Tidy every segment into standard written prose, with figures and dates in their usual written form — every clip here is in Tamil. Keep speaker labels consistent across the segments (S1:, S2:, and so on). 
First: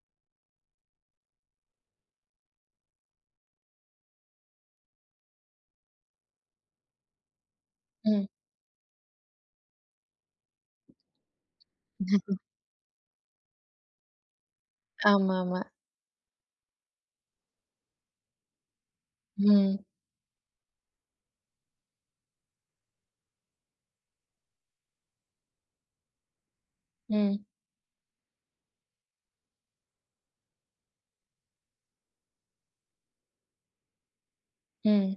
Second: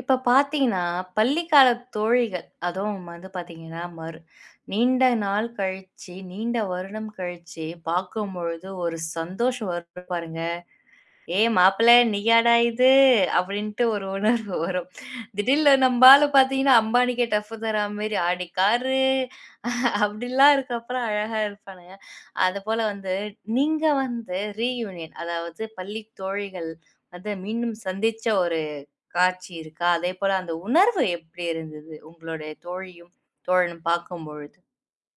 S1: இப்ப பார்த்தீங்கன்னா, பள்ளிக்கால தோழிகள், அதுவும் வந்து பார்த்தீங்கன்னா, நீண்ட நாள் கழிச்சு, நீண்ட வருடம் கழிச்சு
S2: ம்.
S1: பார்க்கும்பொழுது ஒரு சந்தோஷம் வரும் பாருங்க. "ஏய் மாப்பிள நீயாடா இது?" அப்படின்ட்டு ஒரு உணர்வு வரும்.
S2: ஆமாமா.
S1: திடீல்னு நம்பாளு பார்த்தீங்கன்னா, அம்பானிக்கே டஃப் தரா மாரி "அடி காரு"
S2: ம்,
S1: அப்படிலாம் இருக்கப்புறம் அழகா இருப்பானுங்க. அதுபோல வந்து நீங்க வந்து ரீயூனியன் அதாவது பள்ளி தோழிகள் வந்து
S2: ம்,
S1: மீண்டும் சந்திச்ச ஒரு காட்சி இருக்கா? அதேபோல அந்த உணர்வு எப்படி இருந்தது? உங்களுடைய தோழியும், தோழனும் பார்க்கும்பொழுது?
S2: ம்.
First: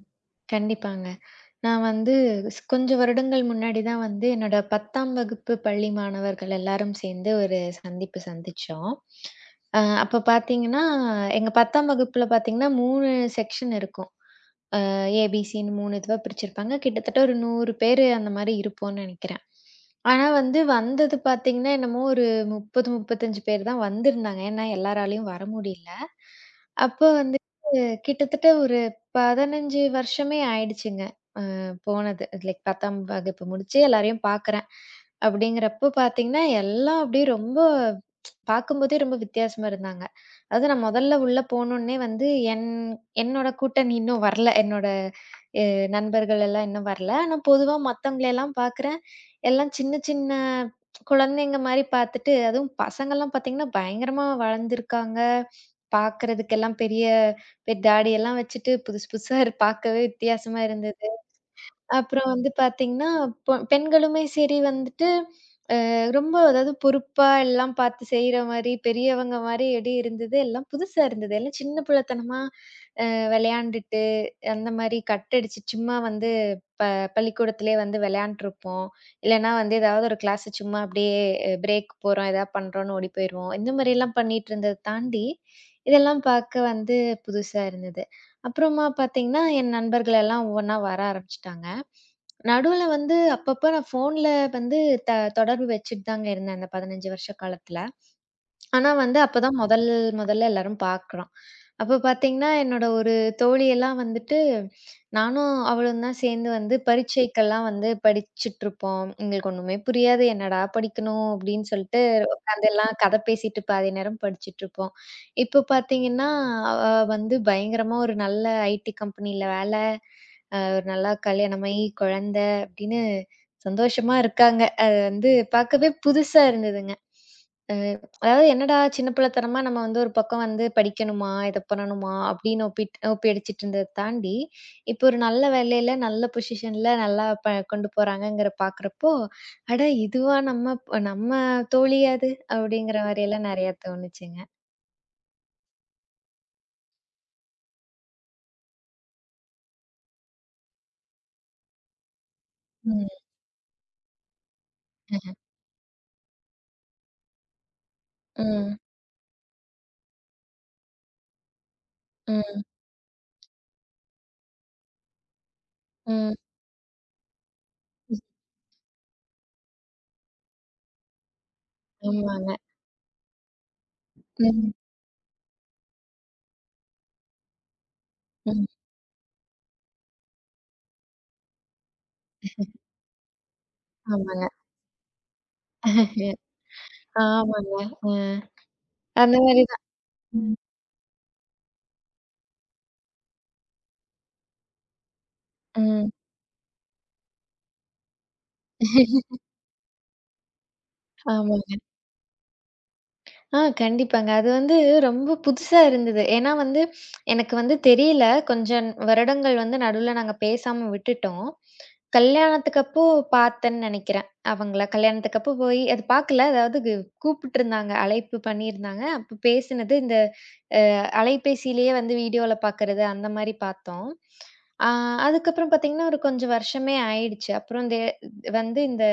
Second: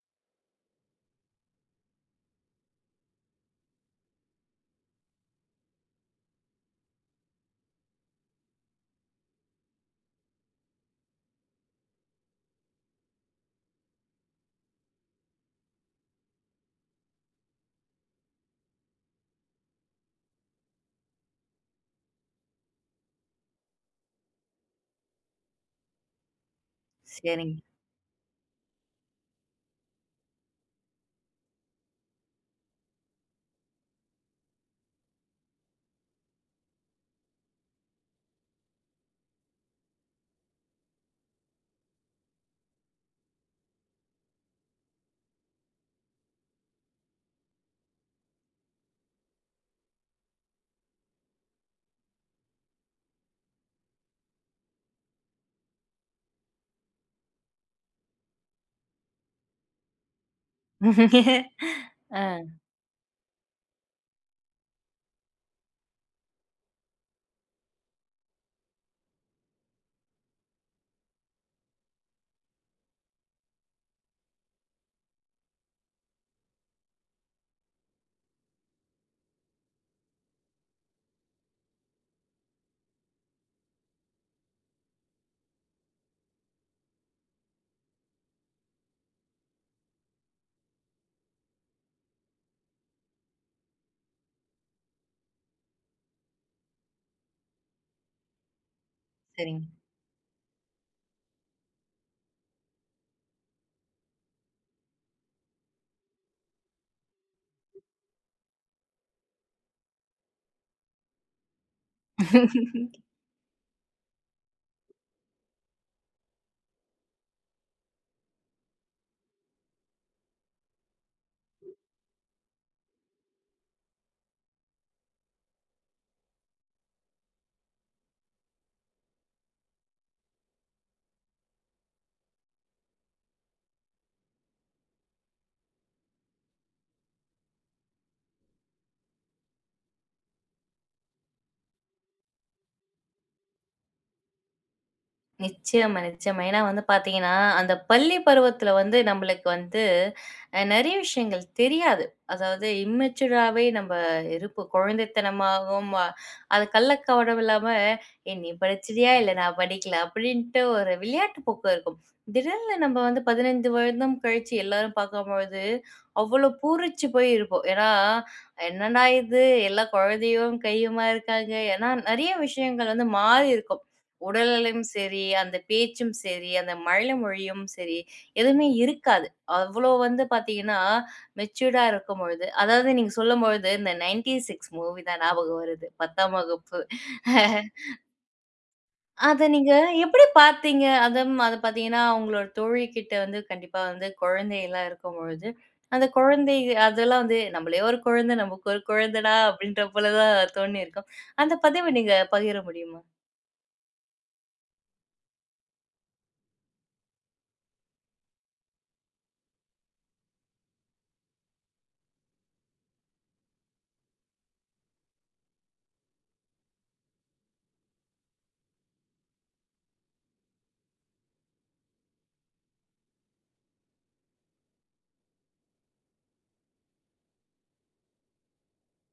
S2: கண்டிப்பாங்க. நான் வந்து கொஞ்சம் வருடங்கள் முன்னாடி தான் வந்து என்னோட 10ஆம் வகுப்பு பள்ளி மாணவர்கள் எல்லாரும் சேர்ந்து ஒரு சந்திப்பு சந்திச்சோம். அப்ப பார்த்தீங்கன்னா, எங்க 10ஆம் வகுப்புல பார்த்தீங்கன்னா 3 செக்ஷன் இருக்கும். ஏபிசின்னு 3 இதுவா பிரிச்சிருப்பாங்க. கிட்டத்தட்ட ஒரு 100 பேரு அந்த மாரி இருப்போம்ன்னு நெனைக்கிறேன். ஆனா வந்தது பார்த்தீங்கன்னா, என்னமோ ஒரு 30, 35 பேர் தான் வந்திருந்தாங்க. ஏன்னா எல்லாராலயும் வர முடியல. அப்போ வந்து
S1: சரிங்க.
S2: கிட்டத்தட்ட ஒரு 15 வருஷமே ஆயிடுச்சுங்க. அ போனது. லைக் 10ஆம் வகுப்பு முடிச்சு எல்லாரையும் பார்க்குறேன். அப்படிங்கிறப்போ பார்த்தீங்கன்னா, எல்லாம் அப்படியே ரொம்ப பார்க்கும்போதே ரொம்ப வித்தியாசமா இருந்தாங்க. அதாவது நான் முதல்ல உள்ள போனோனே வந்து என் என்னோட கூட்டணி இன்னும் வரல. என்னோட அ நண்பர்கள் எல்லாம் இன்னும் வரல. ஆனா பொதுவா மத்தவங்களையெல்லாம் பார்க்குறேன். எல்லாம் சின்ன சின்ன குழந்தைங்க மாரி பார்த்துட்டு, அதுவும் பசங்கலாம் பார்த்தீங்கன்னா, பயங்கரமா வளர்ந்துருக்காங்க. பார்க்குறதுக்கெல்லாம் பெரிய பெரிய தாடியெல்லாம் வச்சுட்டு புதுசு புதுசா பார்க்கவே வித்தியாசமா இருந்தது.
S1: ஆ,
S2: அப்புறம் வந்து பார்த்தீங்கன்னா, பெண்களுமே சரி வந்துட்டு, அ ரொம்ப அதாவது பொறுப்பா எல்லாம் பார்த்து செய்ற மாரி, பெரியவங்க மாரி எடி இருந்தது. எல்லாம் புதுசா இருந்தது. எல்லாம் சின்ன பிள்ளைத்தனமா அ விளையாண்டுட்டு, அந்த மாரி கட் அடிச்சு சும்மா வந்து ப பள்ளிக்கூடத்திலேயே வந்து விளையாண்ட்ருப்போம். இல்லன்னா வந்து ஏதாவது ஒரு கிளாஸ் சும்மா அப்படியே பிரேக் போறோம், ஏதாவது பண்றோம்ன்னு ஓடி போயிருவோம். இந்த மாரிலாம் பண்ணிட்டு இருந்தத தாண்டி, இதெல்லாம் பார்க்க வந்து புதுசா இருந்தது. அப்புறமா பார்த்தீங்கன்னா, என் நண்பர்கள் எல்லாம் ஒவ்வொன்னா வர ஆரம்பிச்சுட்டாங்க. நடுவுல வந்து அப்பப்ப நான் ஃபோன்ல வந்து த தொடர்பு வச்சுட்டு தாங்க இருந்தேன் அந்த 15 வருஷ காலத்துல. ஆனா வந்து அப்பதான்
S1: சரிங்க.
S2: முதல் முதல்ல எல்லாரும் பார்க்குறோம். அப்ப பார்த்தீங்கன்னா, என்னோட ஒரு தோழியெல்லாம் வந்துட்டு, நானும் அவளும் தான் சேர்ந்து வந்து பரீட்சைக்கெல்லாம் வந்து படிச்சுட்ருப்போம். எங்களுக்கு ஒண்ணுமே புரியாது. "என்னடா படிக்கணும்?" அப்படின்னு சொல்லிட்டு உட்காந்து எல்லாம் கதை பேசிட்டு பாதி நேரம் படிச்சுட்ருப்போம். இப்போ பார்த்தீங்கன்னா, அவ வந்து பயங்கரமா ஒரு நல்ல ஐடி கம்பெனில வேலை. ஒரு நல்லா கல்யாணமாயி, குழந்தை அப்படின்னு சந்தோஷமா இருக்காங்க. அது வந்து பார்க்கவே புதுசா இருந்ததுங்க. அ அதாவது என்னடா சின்ன பிள்ளைத்தனமா நம்ம வந்து ஒரு பக்கம் வந்து படிக்கணுமா, இத பண்ணணுமா அப்படின்னு ஒப்பி அடிச்சிட்டு இருந்தத தாண்டி, இப்போ ஒரு நல்ல வேலையில, நல்ல பொசிஷன்ல நல்லா கொண்டு போறாங்கங்கிற பார்க்குறப்போ, அட இதுவா நம்ம நம்ம தோழியா அது அப்படிங்கிற மாரியெல்லாம் நெறையா தோணுச்சுங்க.
S1: நிச்சயமா, நிச்சயமா. ஏன்னா வந்து பார்த்தீங்கன்னா, அந்த பள்ளி பருவத்தில வந்து நம்மளுக்கு வந்து நெறைய விஷயங்கள் தெரியாது. அதாவது
S2: ம்.
S1: இம்மெச்சூராவே நம்ம இருப்போம். குழந்தைத்தனமாகவும் அது கள்ளக்கபடம் இல்லாம, "ஏய் நீ
S2: ம்.
S1: படிச்சிட்டியா? இல்ல நான் படிக்கல." அப்படின்ட்டு ஒரு விளையாட்டு போக்கு இருக்கும்.
S2: ம்.
S1: திடீர்னு நம்ம வந்து 15 வருடம் கழிச்சு எல்லாரும் பார்க்கும்பொழுது,
S2: ம்.
S1: அவ்வளோ பூரிச்சு போய் இருப்போம். ஏன்னா,
S2: ம்.
S1: "என்னடா இது! எல்லா குழந்தையும் கையுமா இருக்காங்க." ஏன்னா நெறைய
S2: ஆமாங்க.
S1: விஷயங்கள் வந்து மாறி இருக்கும்.
S2: ம்.
S1: உடல்நிலையும் சரி, அந்த பேச்சும் சரி, அந்த மழலை மொழியும் சரி,
S2: ம்.
S1: எதுவுமே இருக்காது. அவ்வளோ வந்து பார்த்தீங்கன்னா, மெச்சூர்டா இருக்கும்பொழுது, அதாவது நீங்க சொல்லும்பொழுது இந்த
S2: ஆமாங்க.
S1: 96 மூவி தான் ஞாபகம் வருது. 10ஆம் வகுப்பு.
S2: ஆமாங்க. அ அந்த
S1: அத
S2: மாரி
S1: நீங்க
S2: தான்.
S1: எப்படி
S2: ம்.
S1: பார்த்தீங்க? அதுவும் அது பார்த்தீங்கன்னா, உங்களோட தோழிகிட்ட வந்து கண்டிப்பா வந்து குழந்தைலாம் இருக்கும்பொழுது, அந்த
S2: ம்.
S1: குழந்தை அதெல்லாம் வந்து நம்மளே ஒரு குழந்தை, நமக்கு ஒரு குழந்தைடா அப்படின்ற போல தான் தோணியிருக்கும். அந்த
S2: ஆமாங்க.
S1: பதிவ நீங்க பகிர முடியுமா?
S2: ஆ கண்டிப்பாங்க. அது வந்து ரொம்ப புதுசா இருந்தது. ஏன்னா வந்து எனக்கு வந்து தெரியல. கொஞ்சம் வருடங்கள் வந்து நடுவுல நாங்க பேசாம விட்டுட்டோம். கல்யாணத்துக்கு அப்போ பார்த்தேன்னு நெனைக்கிறேன். அவங்கள கல்யாணத்துக்கு அப்போ போய் அது பார்க்கல. அதாவது கூப்பிட்டுருந்தாங்க. அழைப்பு பண்ணியிருந்தாங்க. அப்ப பேசினது இந்த அலைபேசியிலேயே வந்து வீடியோல பார்க்கறது அந்த மாரி பார்த்தோம். ஆ அதுக்கப்புறம் பார்த்தீங்கன்னா, ஒரு கொஞ்சம் வருஷமே ஆயிடுச்சு. அப்புறம் இந்த வந்து இந்த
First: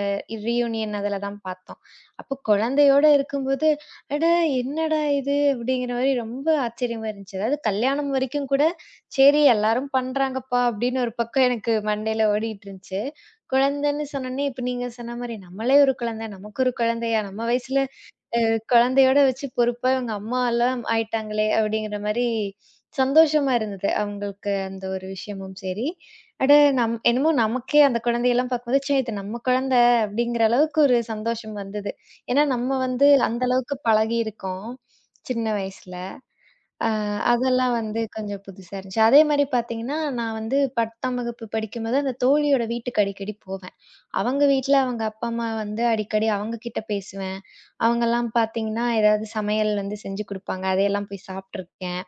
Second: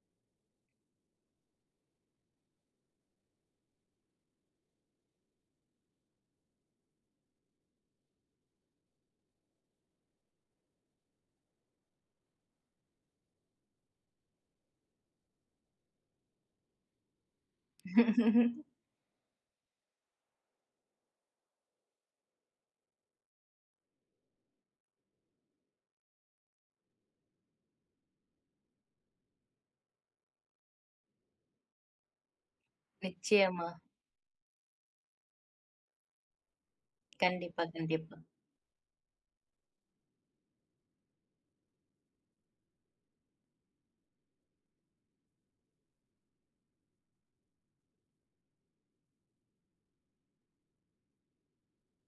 S2: ரீயூனியன் அதில தான் பார்த்தோம். அப்போ குழந்தையோட இருக்கும்போது, "அட என்னடா இது?" அப்படிங்கிற மாரி ரொம்ப ஆச்சரியமா இருந்துச்சு. அதாவது கல்யாணம் வரைக்கும் கூட, "சரி எல்லாரும் பண்றாங்கப்பா" அப்படின்னு ஒரு பக்கம் எனக்கு மண்டையில ஓடிட்டு இருந்துச்சு. குழந்தைன்னு சொன்னோனே, இப்ப நீங்க சொன்ன மாரி நம்மளே ஒரு குழந்தை, நமக்கு ஒரு குழந்தையா நம்ம வயசுல அ குழந்தையோட வச்சு பொறுப்பா இவங்க அம்மாலாம் ஆயிட்டாங்களே! அப்படிங்கிற மாரி சந்தோஷமா இருந்தது. அவங்களுக்கு அந்த ஒரு விஷயமும் சரி. அட நம் என்னமோ நமக்கே அந்த குழந்தையெல்லாம் பார்க்கும்போது, ச்சே! இது நம்ம குழந்தை அப்படிங்கிற அளவுக்கு ஒரு சந்தோஷம் வந்தது. ஏன்னா நம்ம வந்து அந்த
S1: நிச்சயமா.
S2: அளவுக்கு பழகியிருக்கோம், சின்ன வயசுல. அ
S1: கண்டிப்பா,
S2: அதெல்லாம் வந்து
S1: கண்டிப்பா.
S2: கொஞ்சம் புதுசா இருந்துச்சு. அதே மாரி பார்த்தீங்கன்னா, நான் வந்து 10ஆம் வகுப்பு படிக்கும்போது, அந்த தோழியோட வீட்டுக்கு அடிக்கடி போவேன். அவங்க வீட்ல அவங்க அப்பா, அம்மா வந்து அடிக்கடி அவங்க கிட்ட பேசுவேன். அவங்கலாம் பார்த்தீங்கன்னா, ஏதாவது சமையல் வந்து செஞ்சு குடுப்பாங்க. அதையெல்லாம் போய் சாப்ட்டுருக்கேன்.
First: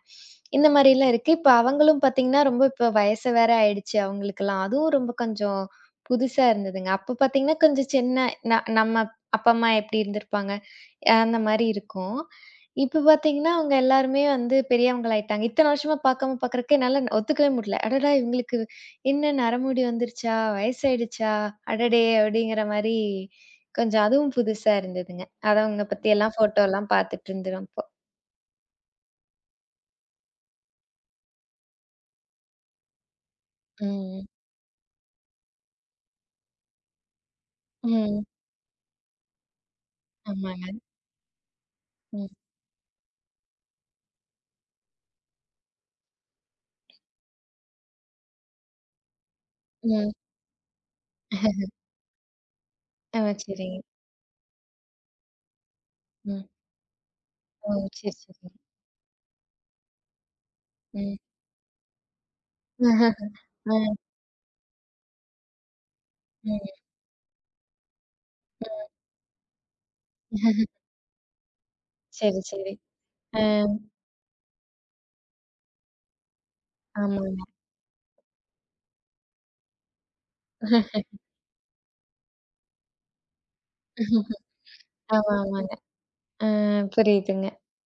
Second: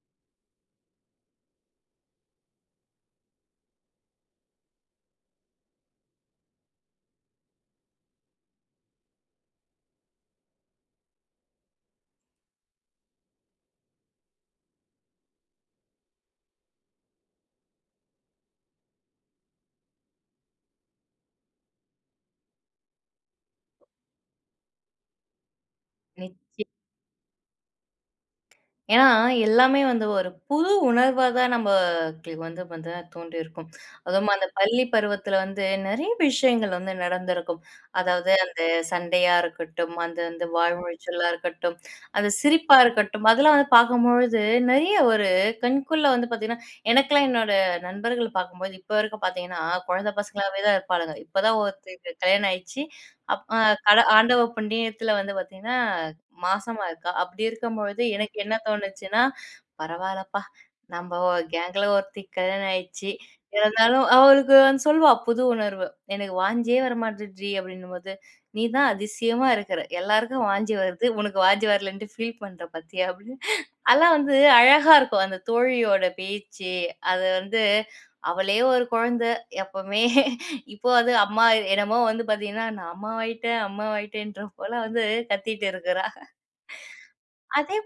S2: இந்த மாரிலாம் இருக்கு. இப்ப அவங்களும் பார்த்தீங்கன்னா, ரொம்ப இப்ப வயசு வேற ஆயிடுச்சு அவங்களுக்கெல்லாம். அதுவும் ரொம்ப கொஞ்சம் புதுசா இருந்ததுங்க. அப்ப பார்த்தீங்கன்னா, கொஞ்சம் சின்ன நம்ம அப்பா, அம்மா எப்டி இருந்திருப்பாங்க? அந்த மாரி இருக்கும். இப்ப பாத்தீங்கன்னா, அவங்க எல்லாருமே வந்து பெரியவங்களாயிட்டாங்க. இத்தன வருஷமா பாக்காம பாக்குறதுக்கு என்னால ஒத்துக்கவே முடியல. "அடடா! இவங்களுக்கு என்ன நரமுடி வந்துருச்சா? வயசாயிடுச்சா? அடடே!" அப்படிங்கிற மாரி கொஞ்சம் அதுவும் புதுசா இருந்ததுங்க. அத அவங்க பத்தி எல்லாம்
S1: நிச்சயம்.
S2: ஃபோட்டோலாம் பாத்துட்டு இருந்தோம் அப்போ.
S1: ஏன்னா, எல்லாமே வந்து ஒரு புது உணர்வா தான் நமக்கு வந்து வந்து தோன்றியிருக்கும்.
S2: ம்.
S1: அதுவும் அந்த பள்ளி பருவத்தில வந்து நெறைய விஷயங்கள் வந்து நடந்திருக்கும்.
S2: ம்.
S1: அதாவது அந்த சண்டையா இருக்கட்டும், அந்த அந்த
S2: ஆமாங்க.
S1: வாய்மொழிச்சலா இருக்கட்டும்,
S2: ம்.
S1: அந்த சிரிப்பா இருக்கட்டும், அதெல்லாம் வந்து பார்க்கும்பொழுது நெறைய ஒரு கண்குள்ள வந்து பார்த்தீங்கன்னா, எனக்கெல்லாம் என்னோட நண்பர்கள் பார்க்கும்போது இப்ப வரைக்கும் பார்த்தீங்கன்னா,
S2: ம்.
S1: குழந்தை பசங்களாவே தான் இருப்பாளுங்க. இப்ப தான் ஒருத்தருக்கு கல்யாணம் ஆயிடுச்சு.
S2: ஆ
S1: அப் அ
S2: சரிங்க.
S1: கட ஆண்டவ புண்ணியத்தில வந்து பார்த்தீங்கன்னா
S2: ம்.
S1: மாசமா இருக்கா. அப்படி
S2: ஓ!
S1: இருக்கும்பொழுது
S2: சரி,
S1: எனக்கு என்ன
S2: சரிங்க.
S1: தோணுச்சுன்னா, பரவால்லப்பா! நம்ப
S2: ம்.
S1: கேங்ல ஒருத்திக்கு கல்யாணம் ஆயிடுச்சு.
S2: ஆ.
S1: இருந்தாலும் அவளுக்கு வந்து சொல்வா புது உணர்வு. எனக்கு
S2: ம்.
S1: வாஞ்சியே வரமாட்டேன்டி அப்படின்னும்போது, "நீ தான் அதிசயமா இருக்கிற. எல்லாருக்கும்
S2: ம்.
S1: வாந்தி வருது. உனக்கு வாந்தி வரலன்ட்டு ஃபீல்
S2: சரி,
S1: பண்ற
S2: சரி.
S1: பாத்தியா?" அப்படின்னு.
S2: ஆ.
S1: அதெல்லாம் வந்து அழகா இருக்கும். அந்த தோழியோட பேச்சு, அது
S2: ஆமாங்க.
S1: வந்து அவளே ஒரு குழந்தை எப்பவுமே. இப்போ அது அம்மா என்னமோ வந்து பாத்தீங்கன்னா, நான் அம்மாவாயிட்டேன், அம்மாவாயிட்டேன்ற போல வந்து
S2: ஆமா,
S1: கத்திட்டு
S2: ஆமாங்க.
S1: இருக்கிறா.
S2: ஆ புரியுதுங்க.
S1: அதே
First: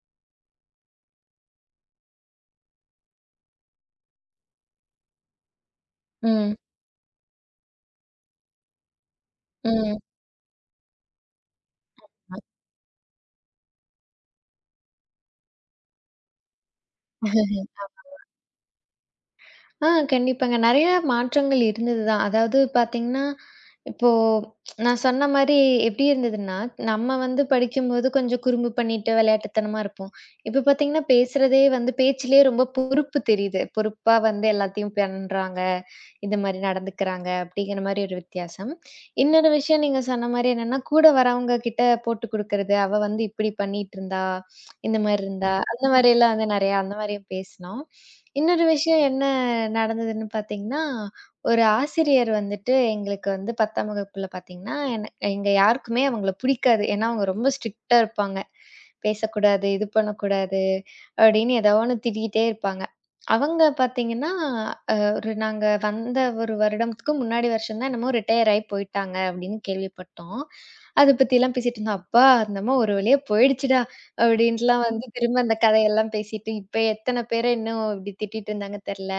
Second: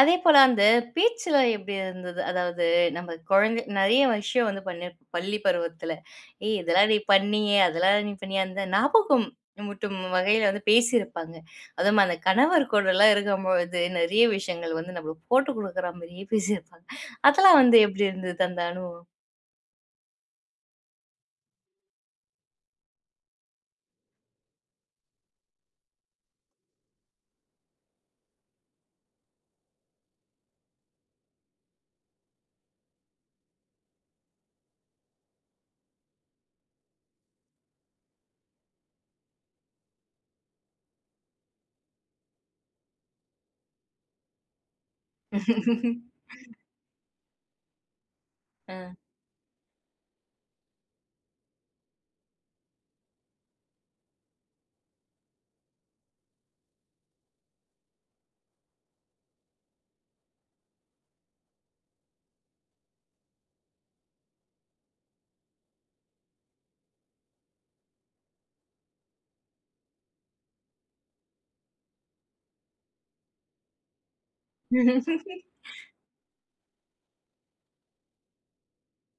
S1: அதே போல அந்த பேச்சுல எப்படி இருந்தது? அதாவது நம்ம குழந்தை நெறைய விஷயம் வந்து பண்ணிருப்போம் பள்ளி பருவத்துல.
S2: ம்,
S1: "ஏய் இதெல்லாம் நீ பண்ணியே! அதெல்லாம் நீ பண்ணியே!" அந்த ஞாபகம் மூட்டும்
S2: ம்.
S1: வகையில வந்து பேசியிருப்பாங்க. அதுவும் அந்த கணவர் கூடலாம் இருக்கும்பொழுது நெறைய விஷயங்கள் வந்து நம்மளுக்கு போட்டு குடுக்குற மாரியே பேசியிருப்பாங்க. அதெல்லாம் வந்து
S2: ஆமா.
S1: எப்படி இருந்தது அந்த அனுபவம்?
S2: ஆ கண்டிப்பாங்க. நெறைய மாற்றங்கள் இருந்தது தான். அதாவது பார்த்தீங்கன்னா, இப்போ நான் சொன்ன மாரி எப்டி இருந்ததுன்னா, நம்ம வந்து படிக்கும்போது கொஞ்சம் குறும்பு பண்ணிட்டு விளையாட்டுத்தனமா இருப்போம். இப்ப பார்த்தீங்கன்னா, பேசுறதே வந்து பேச்சிலேயே ரொம்ப பொறுப்பு தெரியுது. பொறுப்பா வந்து எல்லாத்தையும் பண்றாங்க. இந்த மாரி நடந்துக்கிறாங்க அப்டிங்கிற மாரி ஒரு வித்தியாசம். இன்னொரு விஷயம் நீங்க சொன்ன மாரி என்னன்னா, கூட வரவங்க கிட்ட போட்டு குடுக்குறது. அவ வந்து இப்டி பண்ணிட்டு இருந்தா, இந்த மாரி இருந்தா, அந்த மாரியெல்லாம் வந்து நெறையா அந்த மாரியும் பேசினோம். இன்னொரு
S1: அ.
S2: விஷயம் என்ன நடந்ததுன்னு பார்த்தீங்கன்னா, ஒரு ஆசிரியர் வந்துட்டு எங்களுக்கு வந்து 10ஆம் வகுப்புல பார்த்தீங்கன்னா, எங்க யாருக்குமே அவங்கள பிடிக்காது. ஏன்னா, அவங்க ரொம்ப ஸ்ட்ரிக்ட்டா இருப்பாங்க. பேசக்கூடாது, இது பண்ணக்கூடாது அப்படின்னு ஏதோ ஒண்ணு திட்டிக்கிட்டே இருப்பாங்க. அவங்க பார்த்தீங்கன்னா, ஒரு நாங்க வந்த ஒரு வருடத்துக்கு முன்னாடி வருஷம் தான் என்னமோ ரிட்டயர் ஆயி போயிட்டாங்க அப்படின்னு கேள்விப்பட்டோம். அத பத்திலாம் பேசிட்டு இருந்தோம். அப்பா! அந்த அம்மா ஒரு வழியா போயிடுச்சுடா! அப்படின்ட்டுலாம் வந்து திரும்ப அந்த கதையெல்லாம் பேசிட்டு, இப்ப எத்தன பேர இன்னும் இப்படி திட்டிட்டு இருந்தாங்க தெர்ல.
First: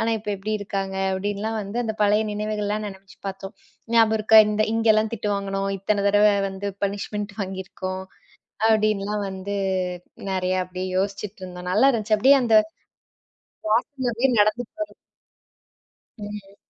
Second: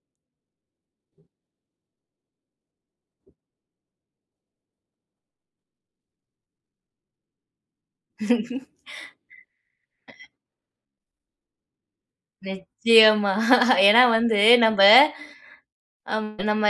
S2: ஆனா இப்ப எப்படி இருக்காங்க? அப்படின்லாம் வந்து அந்த பழைய நினைவுகள்லாம் நெனச்சு பார்த்தோம். ஞாபகம் இருக்கா? இந்த இங்கெல்லாம் திட்டு வாங்குனோம். இத்தன தடவ வந்து பனிஷ்மென்ட் வாங்கியிருக்கோம். அப்படின்லாம் வந்து நெறையா அப்படியே யோசிச்சுட்டு இருந்தோம். நல்லா இருந்துச்சு. அப்படியே அந்த
S1: நிச்சயமா. ஏன்னா
S2: வாசல்ல அப்படியே
S1: வந்து
S2: நடந்து
S1: நம்ப
S2: போறது.
S1: அம்
S2: ம்.
S1: நம்ம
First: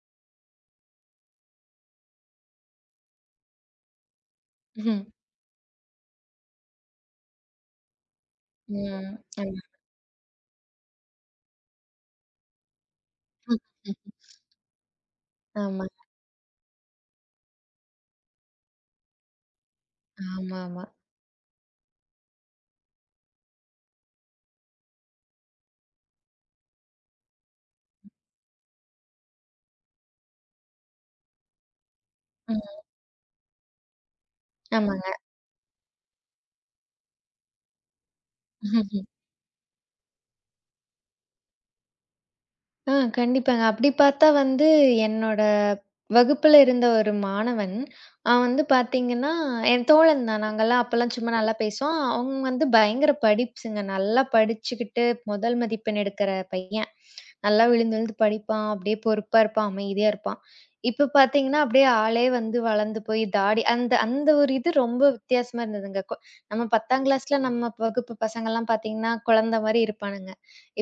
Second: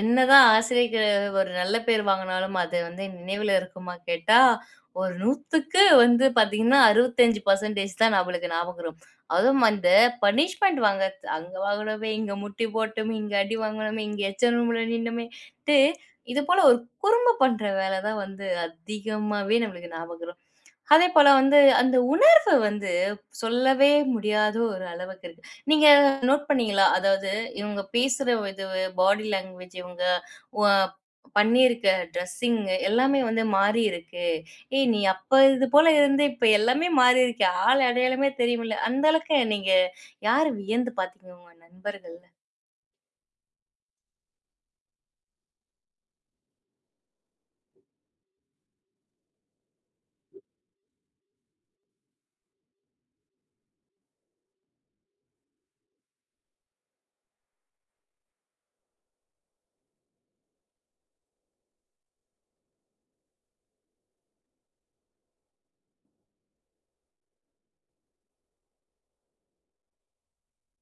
S1: என்னதான் ஆசிரியருக்கு ஒரு நல்ல பேர் வாங்குனாலும், அது வந்து நினைவுல இருக்குமா கேட்டா,
S2: ம்.
S1: ஒரு 100க்கு வந்து பார்த்தீங்கன்னா, 65% தான் நம்மளுக்கு ஞாபகம் வரும்.
S2: ம், ஆமா.
S1: அதுவும் அந்த பனிஷ்மென்ட் வாங்க அங்க வாங்குனோமே, இங்க முட்டி போட்டோமே, இங்க அடி
S2: ம், ம்.
S1: வாங்குனோமே, இங்க எச்சம் ரூம்ல நின்னோமேன்ட்டு,
S2: ஆமா.
S1: இது போல ஒரு குறும்பு பண்ற வேல தான் வந்து அதிகமாவே நம்மளுக்கு ஞாபகம் வரும்.
S2: ஆமா, ஆமா.
S1: அதே போல வந்து அந்த உணர்வு வந்து சொல்லவே முடியாத ஒரு அளவுக்கு இருக்கு. நீங்க நோட் பண்ணீங்களா? அதாவது இவங்க பேசுற இது பாடி லாங்குவேஜ் இவங்க ஒ பண்ணியிருக்க ட்ரெஸ்ஸிங்
S2: ம்.
S1: எல்லாமே வந்து மாறியிருக்கு. ஏய் நீ அப்ப இது போல இருந்து இப்ப எல்லாமே மாறியிருக்கே. ஆள் அடையாளமே தெரியவில்ல.
S2: ஆமாங்க.
S1: அந்த அளவுக்கு நீங்க யார வியந்து பார்த்தீங்க உங்க நண்பர்கள்ல?
S2: ஆ கண்டிப்பாங்க. அப்படி பார்த்தா வந்து என்னோட வகுப்புல இருந்த ஒரு மாணவன், அவன் வந்து பார்த்தீங்கன்னா, என் தோழன் தான். நாங்கலாம் அப்பலாம் சும்மா நல்லா பேசுவோம். அவன் வந்து பயங்கர படிப்புங்க. நல்லா படிச்சுக்கிட்டு முதல் மதிப்பெண் எடுக்கிற பையன். நல்லா விழுந்து விழுந்து படிப்பான். அப்படியே பொறுப்பா இருப்பான். அமைதியா இருப்பான். இப்ப பார்த்தீங்கன்னா, அப்படியே ஆளே வந்து வளர்ந்து போய் தாடி அந்த அந்த ஒரு இது ரொம்ப வித்தியாசமா இருந்ததுங்க. நம்ம 10ஆம் கிளாஸ்ல நம்ம வகுப்பு பசங்கலாம் பார்த்தீங்கன்னா, குழந்தை மாரி இருப்பானுங்க.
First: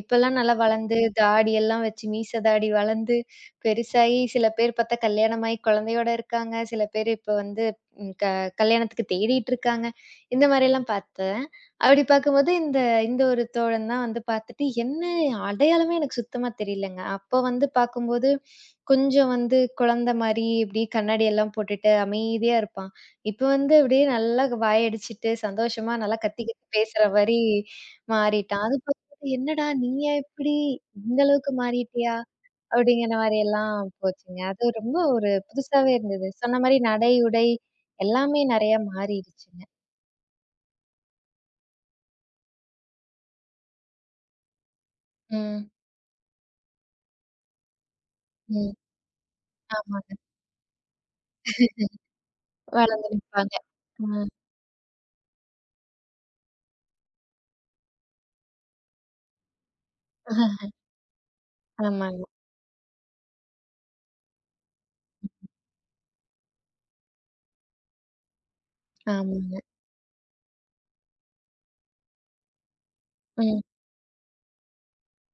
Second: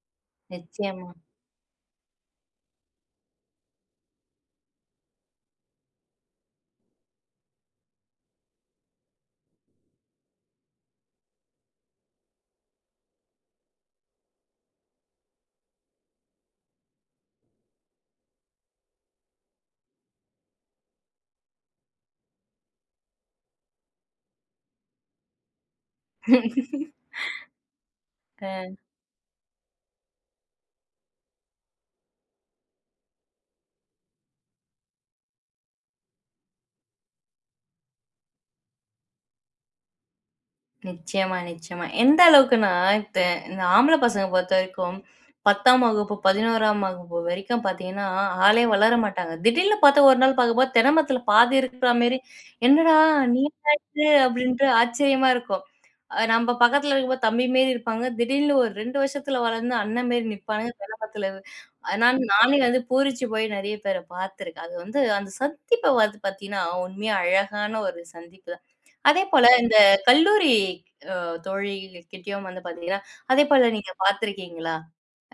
S2: இப்பல்லாம் நல்லா வளர்ந்து,
S1: நிச்சயமா.
S2: தாடி எல்லாம் வச்சு மீச தாடி வளர்ந்து, பெருசாயி சில பேர் பார்த்தா கல்யாணமாயி குழந்தையோட இருக்காங்க. சில பேர் இப்ப வந்து ம் க கல்யாணத்துக்கு தேடிட்டு இருக்காங்க. இந்த மாரிலாம் பார்த்தேன். அப்படி பார்க்கும்போது இந்த இந்த ஒரு தோழன் தான் வந்து பார்த்துட்டு, என்ன அடையாளமே எனக்கு சுத்தமா தெரியலங்க. அப்ப வந்து பார்க்கும்போது, கொஞ்சம் வந்து குழந்தை மாரி இப்படி கண்ணாடி எல்லாம் போட்டுட்டு அமைதியா இருப்பான். இப்ப வந்து அப்படியே நல்லா வாயடிச்சுட்டு, சந்தோஷமா நல்லா கத்தி கத்தி பேசுற மாரி மாறிட்டான். அது "என்னடா நீயா இப்படி இந்த அளவுக்கு மாறிட்டியா?" அப்படிங்கிற மாரி எல்லாம் போச்சுங்க. அது ரொம்ப ஒரு புதுசாவே இருந்தது. சொன்ன மாரி நடை, உடை எல்லாமே நெறையா மாறிடுச்சுங்க.
S1: நிச்சயமா, நிச்சயமா. எந்த அளவுக்குன்னா, இப்ப இந்த ஆம்பள பசங்க பொறுத்தவரைக்கும்
S2: ம்,
S1: 10ஆம் வகுப்பு, 11ஆம் வகுப்பு வரைக்கும் பார்த்தீங்கன்னா, ஆளே
S2: ம்.
S1: வளர மாட்டாங்க. திடீர்னு பார்த்தா
S2: ஆமாங்க.
S1: ஒரு நாள் பார்க்கும்போது, தென்னமரத்துல பாதி இருக்கிற மாரி, "என்னடா
S2: வளர்ந்து
S1: நீ
S2: நிப்பாங்க.
S1: என்னாச்சு?"
S2: ம்.
S1: அப்படின்ட்டு ஆச்சரியமா இருக்கும். நம்ப பக்கத்துல இருக்கும்போது தம்பி மாரி இருப்பாங்க. திடீர்னு ஒரு 2 வருஷத்துல வளர்ந்து அண்ணன் மாரி நிப்பானுங்க தென்னமரத்துல. அதனால
S2: ஆமாங்க,
S1: நானே வந்து பூரிச்சு போய் நெறைய பேர பார்த்துருக்கேன். அது வந்து அந்த சந்திப்ப வந்து பார்த்தீங்கன்னா, உண்மையா அழகான ஒரு சந்திப்பு தான். அதேபோல
S2: ஆமாங்க.
S1: இந்த கல்லூரி அ தோழிகிட்டயும் வந்து பார்த்தீங்கன்னா,
S2: ம்,
S1: அதேபோல நீங்க பார்த்திருக்கீங்களா?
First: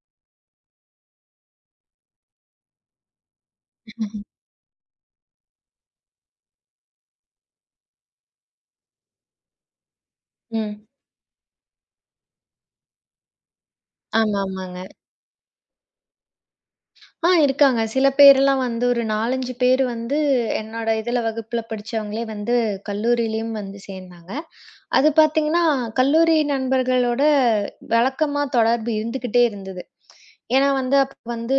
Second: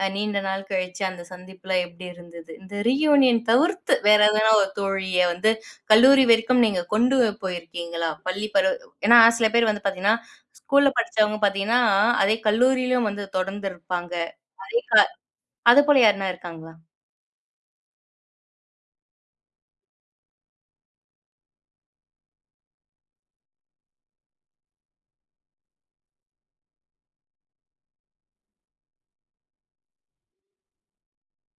S1: நீண்ட நாள் கழிச்சு அந்த சந்திப்புல எப்படி இருந்தது? இந்த ரீயூனியன் தவிர்த்து வேற எதனா ஒரு தோழிய வந்து கல்லூரி வரைக்கும் நீங்க கொண்டு போயிருக்கீங்களா? பள்ளி பருவ ஏன்னா சில பேர் வந்து பார்த்தீங்கன்னா,
S2: ம்.
S1: ஸ்கூல்ல படிச்சவங்க பார்த்தீங்கன்னா, அதே கல்லூரியிலும் வந்து தொடர்ந்து இருப்பாங்க.
S2: ஆமா, ஆமாங்க.
S1: அதே க அதுபோல யாருனா இருக்காங்களா?
S2: ஆ இருக்காங்க. சில பேர்லாம் வந்து ஒரு 4, 5 பேர் வந்து என்னோட இதுல வகுப்புல படிச்சவங்களே வந்து கல்லூரியிலயும் வந்து சேர்ந்தாங்க. அது பார்த்தீங்கன்னா, கல்லூரி நண்பர்களோட வழக்கமா தொடர்பு இருந்துகிட்டே இருந்தது. ஏன்னா வந்து, அப்ப வந்து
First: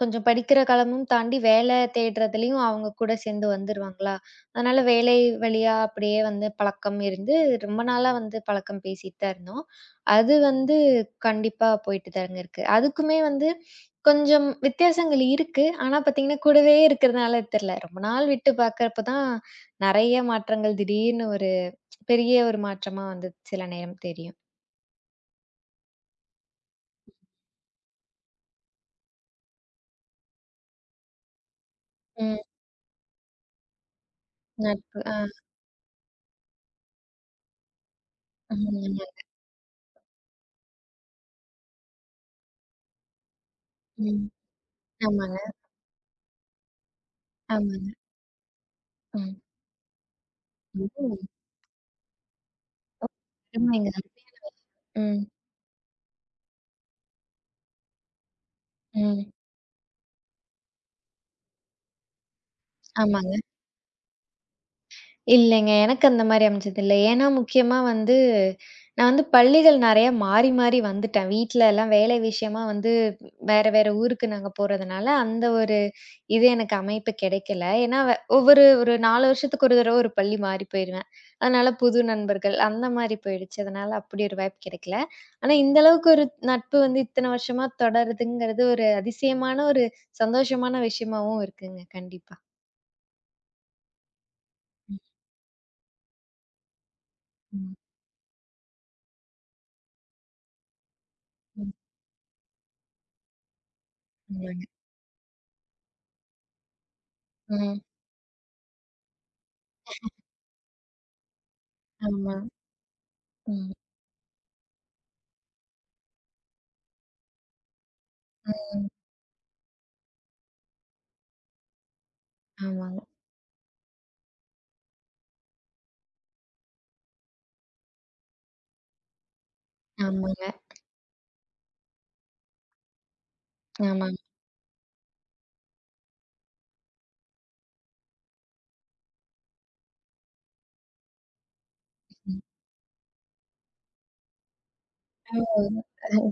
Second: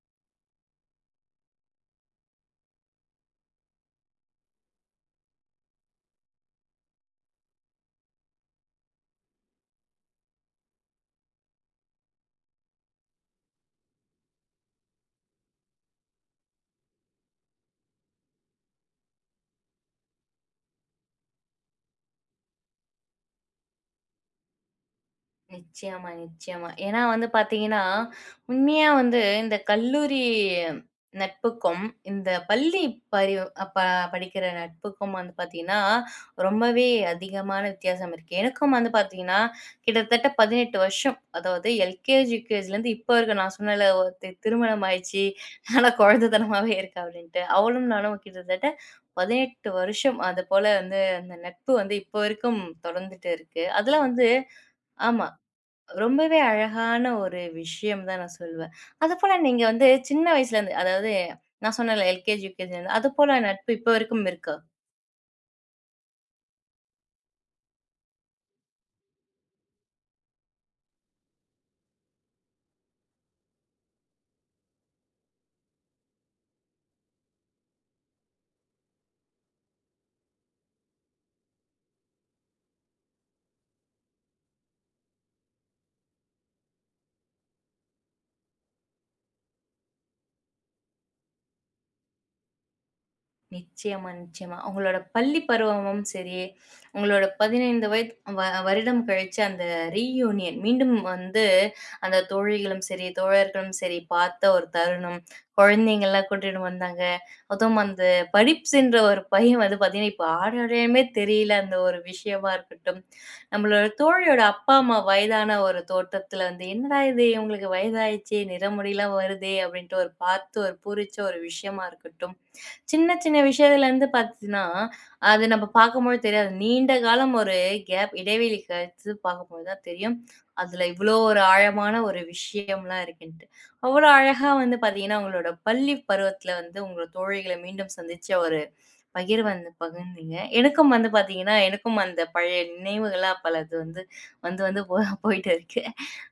S2: கொஞ்சம் படிக்கிற காலமும் தாண்டி வேலை தேடுறதுலயும் அவங்க கூட சேர்ந்து வந்துருவாங்களா, அதனால வேலை வழியா அப்படியே வந்து பழக்கம் இருந்து, ரொம்ப நாளா வந்து பழக்கம் பேசிட்டு தான் இருந்தோம். அது வந்து கண்டிப்பா போயிட்டு தாங்க இருக்கு. அதுக்குமே வந்து கொஞ்சம் வித்தியாசங்கள் இருக்கு. ஆனா பார்த்தீங்கன்னா, கூடவே இருக்கிறதுனால தெரில. ரொம்ப நாள் விட்டு பார்க்கறப்ப தான் நெறைய மாற்றங்கள் திடீர்னு ஒரு பெரிய ஒரு மாற்றமா வந்து சில நேரம் தெரியும்.
S1: நிச்சயமா, நிச்சயமா. ஏன்னா வந்து பார்த்தீங்கன்னா, உண்மையா வந்து இந்த கல்லூரி நட்புக்கும், இந்த
S2: ம்.
S1: பள்ளி பரி ப படிக்கிற
S2: நட்பு.
S1: நட்புக்கும்
S2: ஆ.
S1: வந்து பார்த்தீங்கன்னா, ரொம்பவே அதிகமான வித்தியாசம் இருக்கு. எனக்கும் வந்து
S2: ம்.
S1: பார்த்தீங்கன்னா, கிட்டத்தட்ட 18 வருஷம். அதாவது எல்கேஜி, யுகேஜிலேருந்து இப்போ வரைக்கும் நான் சொன்னேன்ல
S2: ம்.
S1: ஒருத்தி திருமணம் ஆயிடுச்சு.
S2: ஆமாங்க,
S1: ஆனா குழந்தைத்தனமாவே இருக்கா அப்படின்ட்டு. அவளும்
S2: ஆமாங்க.
S1: நானும் கிட்டத்தட்ட
S2: ம்.
S1: 18 வருஷம். அதுபோல
S2: ம்.
S1: வந்து அந்த நட்பு வந்து இப்போ வரைக்கும் தொடர்ந்துட்டு இருக்கு.
S2: அருமைங்க.
S1: அதுல வந்து ஆமா
S2: ம்.
S1: ரொம்பவே அழகான ஒரு விஷயம் தான் நான் சொல்லுவேன்.
S2: ம்.
S1: அதுபோல நீங்க வந்து சின்ன வயசுலேருந்து அதாவது நான் சொன்னேன்ல எல்கேஜி, யுகேஜிலேருந்து
S2: ஆமாங்க.
S1: அதுபோல நட்பு இப்ப வரைக்கும் இருக்கா?
S2: இல்லைங்க. எனக்கு அந்த மாரி அமைஞ்சதில்ல. ஏன்னா முக்கியமா வந்து நான் வந்து பள்ளிகள் நெறைய மாறி, மாறி வந்துட்டேன். வீட்ல எல்லாம் வேலை விஷயமா வந்து வேற, வேற ஊருக்கு நாங்க போறதுனால, அந்த ஒரு இது எனக்கு அமைப்பு கிடைக்கல. ஏன்னா ஒவ்வொரு ஒரு 4 வருஷத்துக்கு ஒரு தடவ ஒரு பள்ளி மாறி போயிருவேன். அதனால புது நண்பர்கள் அந்த மாரி போயிடுச்சு. அதனால அப்படி ஒரு வாய்ப்பு கிடைக்கல. ஆனா, இந்த அளவுக்கு ஒரு நட்பு வந்து இத்தன வருஷமா தொடருதுங்கிறது ஒரு அதிசயமான ஒரு சந்தோஷமான விஷயமாவும் இருக்குங்க. கண்டிப்பா.
S1: நிச்சயமா, நிச்சயமா. உங்களோட
S2: ம்,
S1: பள்ளி பருவமும் சரி, உங்களோட
S2: ம்,
S1: 15 வயது வருடம் கழிச்சு அந்த ரீயூனியன் மீண்டும் வந்து
S2: ம்.
S1: அந்த தோழிகளும் சரி, தோழர்களும் சரி பார்த்த
S2: ஆமாங்க.
S1: ஒரு தருணம். குழந்தைங்கலாம் கூட்டிட்டு வந்தாங்க. அதுவும்
S2: ம்.
S1: அந்த படிப்ஸ்ன்ற ஒரு பையன் வந்து பார்த்தீங்கன்னா, இப்ப ஆளடையாமே தெரியல அந்த ஒரு
S2: ஆமா.
S1: விஷயமா இருக்கட்டும்.
S2: ம்.
S1: நம்மளோட தோழியோட அப்பா, அம்மா வயதான ஒரு தோற்றத்துல வந்து, "என்னடா இது இவங்களுக்கு வயதாயிடுச்சே நிற
S2: ம்.
S1: முடியெல்லாம் வருதே!" அப்படின்ட்டு ஒரு பார்த்து ஒரு பூரிச்ச ஒரு விஷயமா இருக்கட்டும்.
S2: ஆமாங்க.
S1: சின்ன, சின்ன விஷயத்துலருந்து பார்த்தீங்கன்னா, அது நம்ம பார்க்கும்போது தெரியாது. நீண்ட காலம் ஒரு கேப் இடைவெளி கழித்து பார்க்கும்போது தான் தெரியும்.
S2: ஆமாங்க.
S1: அதில இவ்வளோ ஒரு ஆழமான ஒரு விஷயம்லாம் இருக்குன்ட்டு.
S2: ஆமாங்க.
S1: அவ்வளோ
S2: ஆமாங்க.
S1: அழகா வந்து பார்த்தீங்கன்னா, உங்களோட பள்ளி பருவத்தில வந்து உங்களோட தோழிகள மீண்டும் சந்திச்ச ஒரு பகிர்வு வந்து பகிர்ந்தீங்க. எனக்கும் வந்து பார்த்தீங்கன்னா, எனக்கும் அந்த
S2: ம்.
S1: பழைய நினைவுகள்லாம் பலது வந்து வந்து வந்து போ போயிட்டு இருக்கு.
S2: ஓ!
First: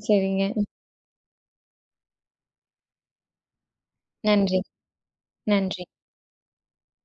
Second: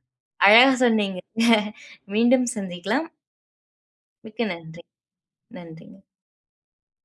S2: சரிங்க.
S1: அழகா சொன்னீங்க. மீண்டும் சந்திக்கலாம். மிக்க
S2: நன்றி.
S1: நன்றி.
S2: நன்றி.
S1: நன்றிங்க.